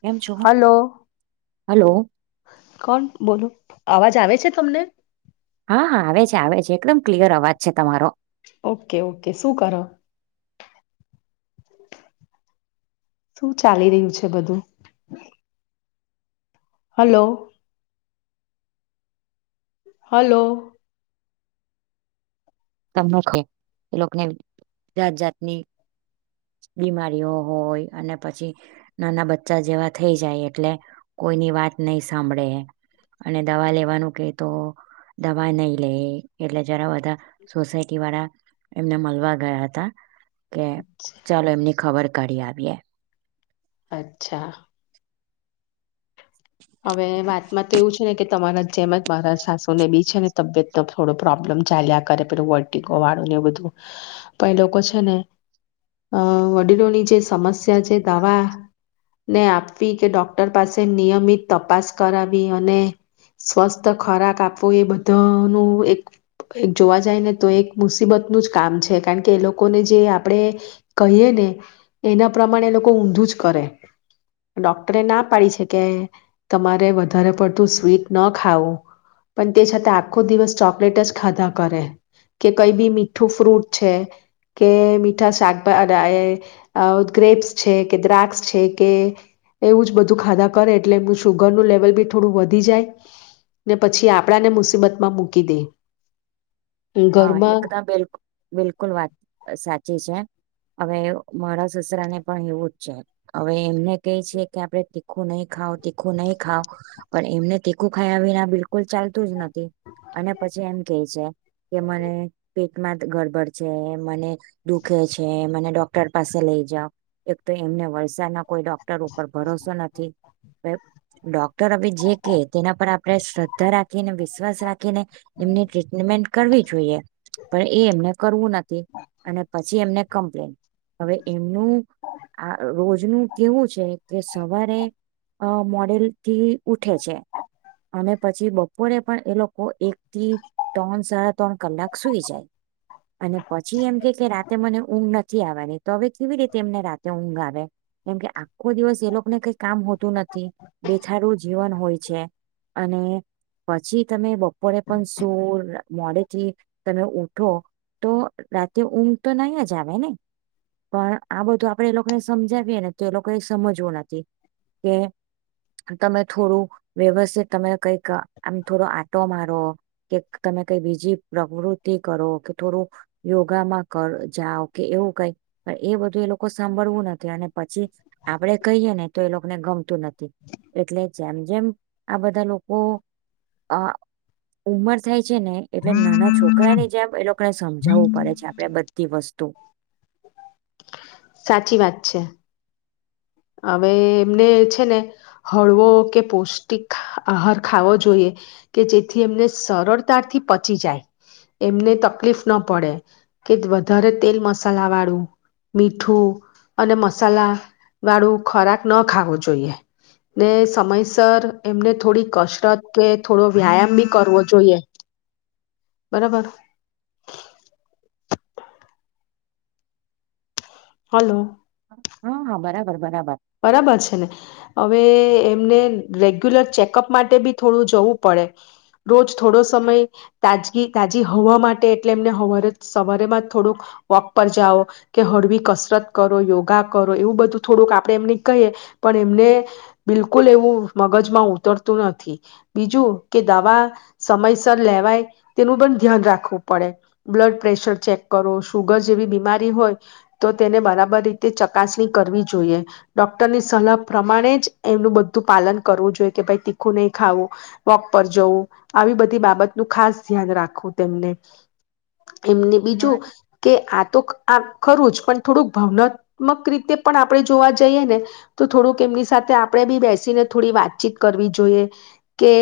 કેમ છો? Hello hello. કોણ બોલો અવાજ આવે છે તમને? હા હા આવે છે આવે છે એકદમ ક્લિયર અવાજ છે તમારો. ઓકે ઓકે શું કરો? શું ચાલી રહ્યું છે બધું? હલો. હલો. એ લોકોને જાત જાતની બીમારીઓ હોય અને પછી, નાના બચ્ચા જેવા થઈ જાય એટલે, કોઈની વાત નહી સાંભળે, અને દવા લેવાનું કે તો દવા નહી લે, એટલે જરા બધા સોસાયટી વાળા એમને મળવા ગયા હતા. કે ચાલો એમની ખબર કાઢી આવીએ. અચ્છા. હવે વાતમાં તો એવું છે ને કે તમારા જેમ જ મારા સાસુને બી છે ને તબિયત થોડો પ્રોબ્લેમ ચાલ્યા કરે પેલુ વટીકો વાળુંને એ બધું, પણ એ લોકો છે ને વડીલોની જે સમસ્યા જે દવા ને આપવી કે ડોક્ટર પાસે નિયમિત તપાસ કરાવી અને, સ્વસ્થ ખોરાક આપવો એ બધાનું એક જોવા જાય ને તો એક મુસીબતનું જ કામ છે કારણ કે એ લોકોને જે આપણેે, કહીએ ને, એના પ્રમાણે એ લોકો ઊંધું જ કરે, ડોક્ટરે ના પાડી છે કે તમારે વધારે પડતું સ્વીટ ન ખાવું, પણ તે છતા આખો દિવસ ચોકલેટ જ ખાધા કરે, કે કઈ બી મીઠું ફ્રૂટ છે કે મીઠા શાકભા ગ્રેપ્સ છે કે દ્રાક્ષ છે કે એવું જ બધું ખાધા કરે એટલે એમ શુગરનું લેવલ બી થોડું વધી જાય, ને પછી આપણાને મુસીબતમાં મૂકી દે. હા ઘરમાં એકદમ બિલ બિલકુલ વાત સાચી છે. હવે મારા સસરાને પણ એવું જ છે, હવે એમને કહે છે કે આપણે તીખું નહી ખાવ તીખું નહી ખાવ, પણ એમને તીખું ખાયા વિના બિલકુલ ચાલતું જ નથી, અને પછી એમ કે છે. કે મને પેટમાં ગડબડ છે મને, દુખે છે મને ડોક્ટર પાસે લઈ જાવ, એક તો એમને વલસાદના કોઈ ડોક્ટર ઉપર ભરોસો નથી, ડોક્ટર અ જે કે તેના પર આપણે શ્રદ્ધા રાખીને વિશ્વાસ રા ને એમની ટ્રીટમેન્ટ જોઈએ પણ એ એમને કરવું નથી અને પછી લેન ને કમ્પ્લેન, એમનું રોજનું કેવું છે કે સવારે મોડે થી ઉઠે છે, અને પછી બપોરે પણ એ લોકો એકથી ત્રણ સાડા ત્રણ કલાક સુઈ જાય, અને પછી એમ કે કે રાતે મને ઊંઘ નથી આવવાની તો હવે કેવી રીતે એમને રાતે ઊંઘ આવે, કેમ કે આખો દિવસ એ લોકોને કઈ કામ હોતું નથી, બેથારું જીવન હોય છે, અને પછી તમે બપોરે પણ સોવ મોડે થી, તમે ઊઠો તો રાતે ઊંઘ તો નહી જ આવે ને, પણ આ બધું આપડે એ લોકોને સમજાવીએ ને તો એ લોકો એ સમજવું નથી, કે તમે થોડું વ્યવસ્થિત તમે કઈક આમ થોડો આટો મારો કે તમે કઈ બીજી પ્રવૃત્તિ કરો કે થોડું, યોગામાં કર જાઓ કે એવું કઈ પણ એ બધું એ લોકો સાંભળવું નથી અને પછી, આપડે કહીએ ને તો એ લોકોને ગમતું નથી, એટલે જેમ જેમ આ બધા લોકો અ ઉમર છે ને એટલે નાના છોકરાની જેમ એ લોકોને સમજાવવું પડે છે આપડે બધી વસ્તુ. તું. સાચી વાત છે. હવે એમને છે ને, હળવો કે પૌષ્ટિક આહાર ખાવો જોઈએ, કે જેથી એમને સરળતાથી પચી જાય, એમને તકલીફ ના પડે, કે વધારે તેલ મસાલા વાળું મીઠું અને મસાલા. વાળું ખોરાક ન ખાવો જોઈએ, ને સમયસર એમને થોડી કસરત કે થોડો વ્યાયામ બી કરવો જોઈએ, બરાબર. હાલો. હા હા બરાબર બરાબર. બરાબર છે ને. હવે એમને રેગ્યુલર ચેકઅપ માટે બી થોડું જવું પડે. રોજ થોડો સમય તાજગી તાજી હવા માટે એટલે એમને હવારે સવારેમાં થોડુંક વોક પર જાઓ કે હળવી કસરત કરો, યોગા કરો એવું બધું થોડુંક આપ એમને કહીએ પણ એમને બિલકુલ એવું મગજમાં ઉતરતું નથી. બીજું કે દવા સમયસર લેવાય તેનું પણ ધ્યાન રાખવું પડે બ્લડ પ્રેશર ચેક કરો, સુુગર જેવી બીમારી હોય તો તેને બરાબર રીતે ચકાસણી કરવી જોઈએ. ડોક્ટરની સલાહ પ્રમાણે જ એમનું બધું પાલન કરવું જોઈએ કે ભાઈ તીખું નહી ખાવું, વોક પર જવું, આવી બધી બાબતનુ ખાસ ધ્યાન રાખવું તેમને. એમને હા બીજું, કે આ તો આ ખરું જ પણ થોડુંક ભાવનાત્મક રીતે પણ આપણે જોવા જઈએ ને તો થોડુંક એમની સાથે આપણે બી બેસીને થોડી વાતચીત કરવી જોઈએ કે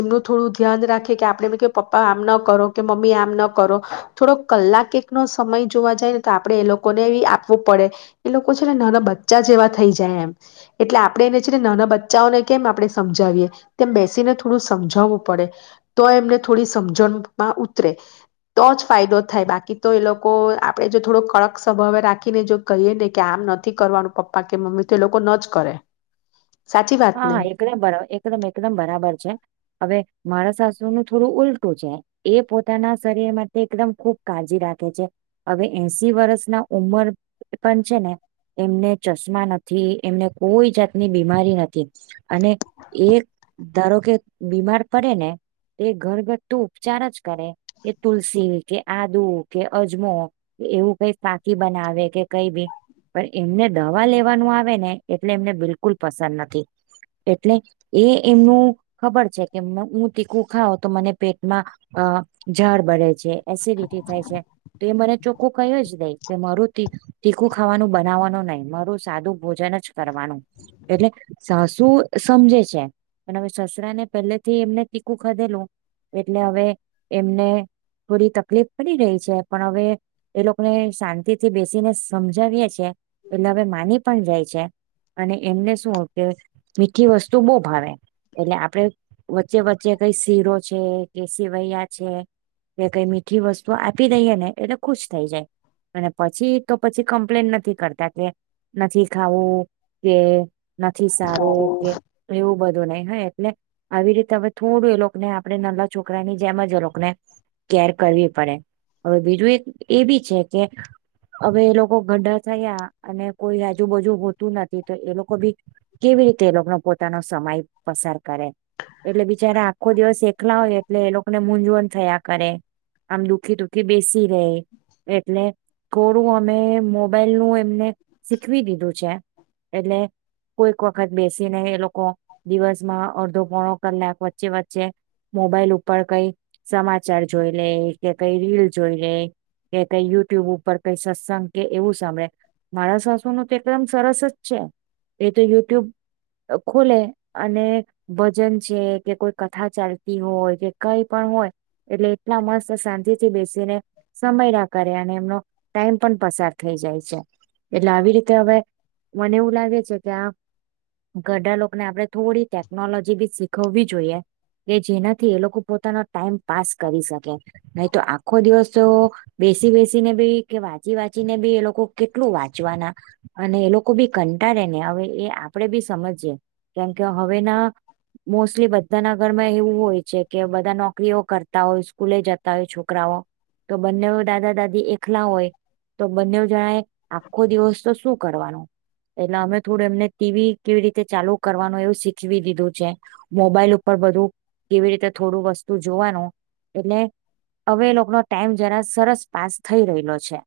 એમનું થોડું ધ્યાન રાખીએ કે આપણેે પપ્પા આમ ના કરો કે મમ્મી આમ ના કરો થોડો કલાક એક નો સમય જોવા જાય ને તો આપડે એ લોકોને આપવું પડે એ લોકો છે ને ના બ ચા જેવા થઈ જાય એમ એટલે આપણે એને છેને નાના બચ્ચાઓને કેમ આપણે સમજાવીએ તેમ બેસીને થોડું સમજાવવું પડે. તો એમને થોડી સમજણમાં ઉતરે તો જ ફાયદો થાય બાકી તો એ લોકો આપડે જો થોડો કડક સ્વભાવે રાખીને જો કહીએ ને કે આમ નથી કરવાનું. પપ્પા કે મમ્મી તો એ લોકો ન જ કરે. સાચી વાત ને હા એકદમરા એકદમ એકદમ બરાબર છે હવે મારા સા નું થોડું ઉલટું છે એ પોતાના શરીર માટે એકદમ ખુબ કાળજી રાખે છે. હવે એસી વર્ષ ના ઉમર પણ છે ને એમને ચશ્મા નથી, એમને કોઈ જાતની બીમારી ન અને એ ધારો કે બીમાર પડે ને તે ઘર ઘર તું ઉપચાર જ કરે એ તુલસી કે આદુ કે અજમો એવું કઈ પાકી બનાવે કે કઈ બી પણ એમને દવા લેવાનું આવે ને એટલે એમને બિલકુલ પસંદ નથી. એટલે એ એમનું ખબર છે કે હું તીખું ખાાવ તો મને પેટમાં અ ઝાડ બળે છે, એસિડિટી થાય છે તો એ મને ચોખું કઈ જ દે કે મારું તી તીખું ખાવાનું બનાવવાનું નહી. મારું સાદું ભોજન જ કરવાનું. એટલે સાસુ સમજે છે પણ હવે સસરા ને પહેલેથી એમને ટીકું ખાધેલું એટલે હવે એમને થોડી તકલીફ પડી રહી છે પણ હવે એ લોકોને શાં તી થી બેસીને સમજાવીએ છેએ એટલે હવે માની પણ જાય છે અને એમને શું કે મીઠી વસ્તુ બહુ ભાવે એટલે આપણેે વચ્ચે વચ્ચે કઈ શીરો છે કે સેવૈયા છે કે કઈ મીઠી વસ્તુ આપી દઈએ ને એટલે ખુશ થઈ જાય અને પછી તો પછી કમ્પ્લેન નથી કરતા કે નથી ખાવું કે નથી સારું કે એવું બ નહી હોય એટલે આવી રીતે હવે થોડું એ લોકોને આપણે નાના છોકરાની જેમ જ એ લોકોને કેર કરવી પડે હવે. બીજું એક એ બી છે કે હવે એ લોકો ગડા થયા અને કોઈ આજુબાજુ હોતું નથી તો એ લોકો બી કેવી રીતે એ લોકોનો પોતાનો સમય પસાર કરે. એટલે બિચારા આખો દિવસ એકલા હોય એટલે એ લોકોને મૂઝવણ થયા કરે. આમ દુઃખી દુખી બેસી રહેે એટલે થોડું અમે મોબાઈલ નું એમને શીખવી દીધું છે એટલે કોઈક વખત બેસીને એ લોકો દિવસમાં અડધો પોણો કલાક વચ્ચે વચ્ચે મોબાઈલ ઉપર કઈ સમાચાર જોઈ લે કે કઈ રીલ જોઈ લે કે કઈ યુટ્યુબ ઉપર કઈ સત્સંગ કે એવું સાંભળે. મારા સાસુ ન તો એકદમ સરસ જ છે. એ તો યુટ્યુબ ખોલે અને ભજન છે કે કોઈ કથા ચાલતી હોય કે કઈ પણ હોય એટલે એટલા મસ્ત શાંતિ થી બેસીને સમય ના કરે અને એમનો ટાઈમ પણ પસાર થઈ જાય છે. એટલે આવી રીતે હવે મને એવું લાગે છે. ત્યાં ઘરડા લોકને આપણે થોડી ટેકનોલોજી બી શીખવવી જોઈએ. કે જેનાથી એ લોકો પોતાનો ટાઈમ પાસ કરી શકે. નહી તો આખો દિવસ તો બેસી બેસીને બી કે વાંચી વાંચીને બી એ લોકો કેટલું વાંચવાના અને એ લોકો બી કંટાળે ને હવે એ આપડે બી સમજીએ કેમકે હવે ના મોસ્ટલી બધાના ઘરમાં એવું હોય છે કે બધા નોકરીઓ કરતા હોય, સ્કૂલે જતા હોય, છોકરાઓ તો બંને દાદા દાદી એકલા હોય તો બંને જણાએ આખો દિવસ તો શું કરવાનું એટલે અમે થોડું એમને ટીવી કેવી રીતે ચાલુ કરવાનું એવું શીખવી દીધું છે, મોબાઈલ ઉપર બધું કેવી રીતે થોડું વસ્તુ જોવાનું એટલે હવે લોકોનો ટાઈમ જરા સરસ પાસ થઈ રહેલો છે.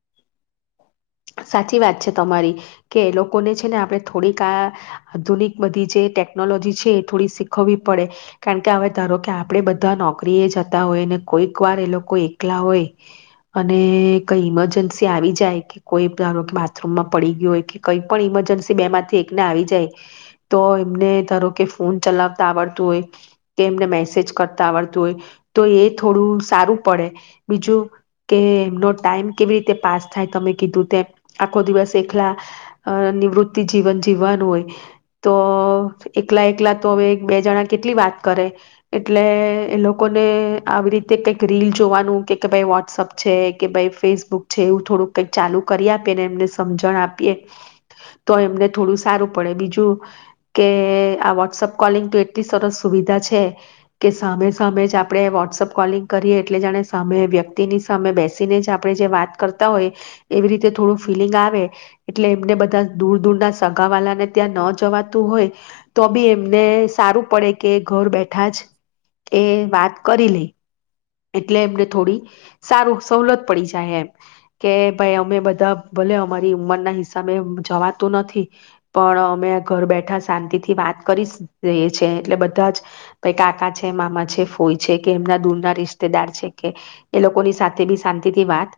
સાચી વાત છે તમારી કે એ લોકોને છે ને આપણે થોડીક આ આધુનિક બધી જે ટેકનોલોજી છે એ થોડી શીખવવી પડે કારણ કે હવે ધારો કે આપણે બધા નોકરીએ જતા હોય ને કોઈક વાર એ લોકો એકલા હોય અને કઈ ઈમરજન્સી આવી જાય જાય કે કોઈ ધારો કે બાથરૂમમાં પડી ગયું હોય કે કઈ પણ ઈમરજન્સી બે માંથી એકને આવી જાય તો એમને ધારો કે ફોન ચલાવતા આવડતું હોય કે એમને મેસેજ કરતા આવડતું હોય તો એ થોડું સારું પડે બીજું કે એમનો ટાઈમ કેવી રીતે પાસ થાય તમે કીધું તેમ આખો દિવસ એકલા અ નિવૃત્તિ જીવન જીવવાનું હોય તો એકલા એકલા તો હવે બે જણા કેટલી વાત કરે એટલે એ લોકોને આવી રીતે કઈક રીલ જોવાનું કે ભાઈ વોટ્સઅપ છે, કે ભાઈ ફેસબુક છે એવું થોડું કંઈક ચાલુ કરી આપીએ ને એમને સમજણ આપીએ તો એમને થોડું સારું પડે. બીજું કે આ વોટ્સઅપ કોલિંગ તો એટલી સરસ સુવિધા છે કે સામે સામે જ આપણે વોટ્સઅપ કોલિંગ કરીએ એટલે જાણે સામે વ્યક્તિની સામે બેસીને જ આપણેે જે વાત કરતા હોય એવી રીતે થોડું ફિલિંગ આવે એટલે એમને બધા દૂર દૂર ના સગાવાલાને ત્યાં ન જવાતું હોય તો બી એમને સારું પડે કે ઘર બેઠા જ એ વાત કરી લે. એટલે એમને થોડી સારું સવલત પડી જાય એમ કે ભાઈ અમે બધા ભલે અમારી ઉંમરના હિસાબે જવાતું નથી. પણ અમે ઘર બેઠા શાંતિથી વાત કરી જઈએ છે એટલે બધા જ કાકા છે, મામા છે, ફોય છે, કે એમના દૂરના રિશ તેદાર છે કે એ લોકોની સાથે બી શાંતિથી વાત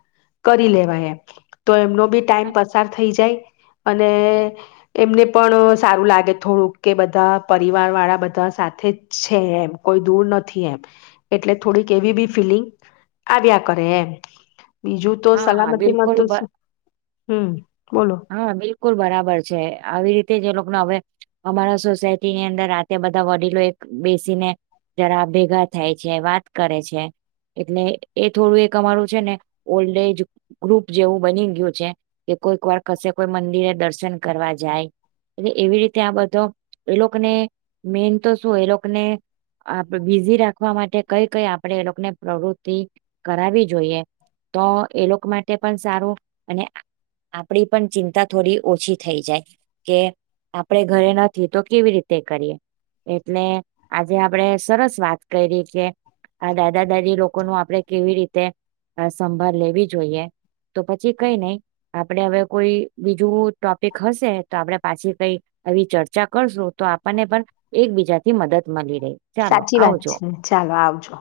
કરી લેવાય એમ તો એમનો બી ટાઈમ પસાર થઈ જાય. અને એમને પણ સારું લાગે થોડુંક કે બધા પરિવાર વાળા બધા સાથે જ છે એમ કોઈ દૂર નથી એમ એટલે થોડીક કેવી બી ફીલિંગ આવ્યા કરે એમ બીજું તો હા હા સલામતી માં તો બિલકુલ બ શું હમ બોલો હા બિલકુલ બરાબર છે આવી રીતે જ એ લોકને હવે અમારા સોસાયટીની અંદર આતે બધા વડીલો એક બેસીને જરા ભેગા થાય છે, વાત કરે છે, એટલે એ થોડું એક અમારું છે ને ઓલ્ડ એજ ગ્રુપ જેવું બની ગયું છે કે કોઈક વાર કસે કોઈ મંદિરે દર્શન કરવા જાય. એટલે એવી રીતે આ બધો એ લોકને મેન તો શું એ લોકને આપણે બીઝી રાખવા માટે કઈ કઈ આપણે એ લોકને પ્રવૃતિ કરાવવી જોઈએ. તો એ લોક માટે પણ સારું અને આપ આપણી પણ ચિંતા થોડી ઓછી થઈ જાય. કે આપણે ઘરે નથી તો કેવી રીતે કરીએ એટલે આજે આપણે સરસ વાત કરી કે આ દાદા દાદી લોકોનું આપણે કેવી રીતે સંભાળ લેવી જોઈએ. તો પછી કંઇ નહીં આપ પણે હવે કોઈ બીજું ટોપિક હશે તો આપણે પાછી કઈ આવી ચર્ચા કરશું. તો આપણને પણ એકબીજાથી મદદ મલી રે. સાચી વાત છે. ચાલો આવજો.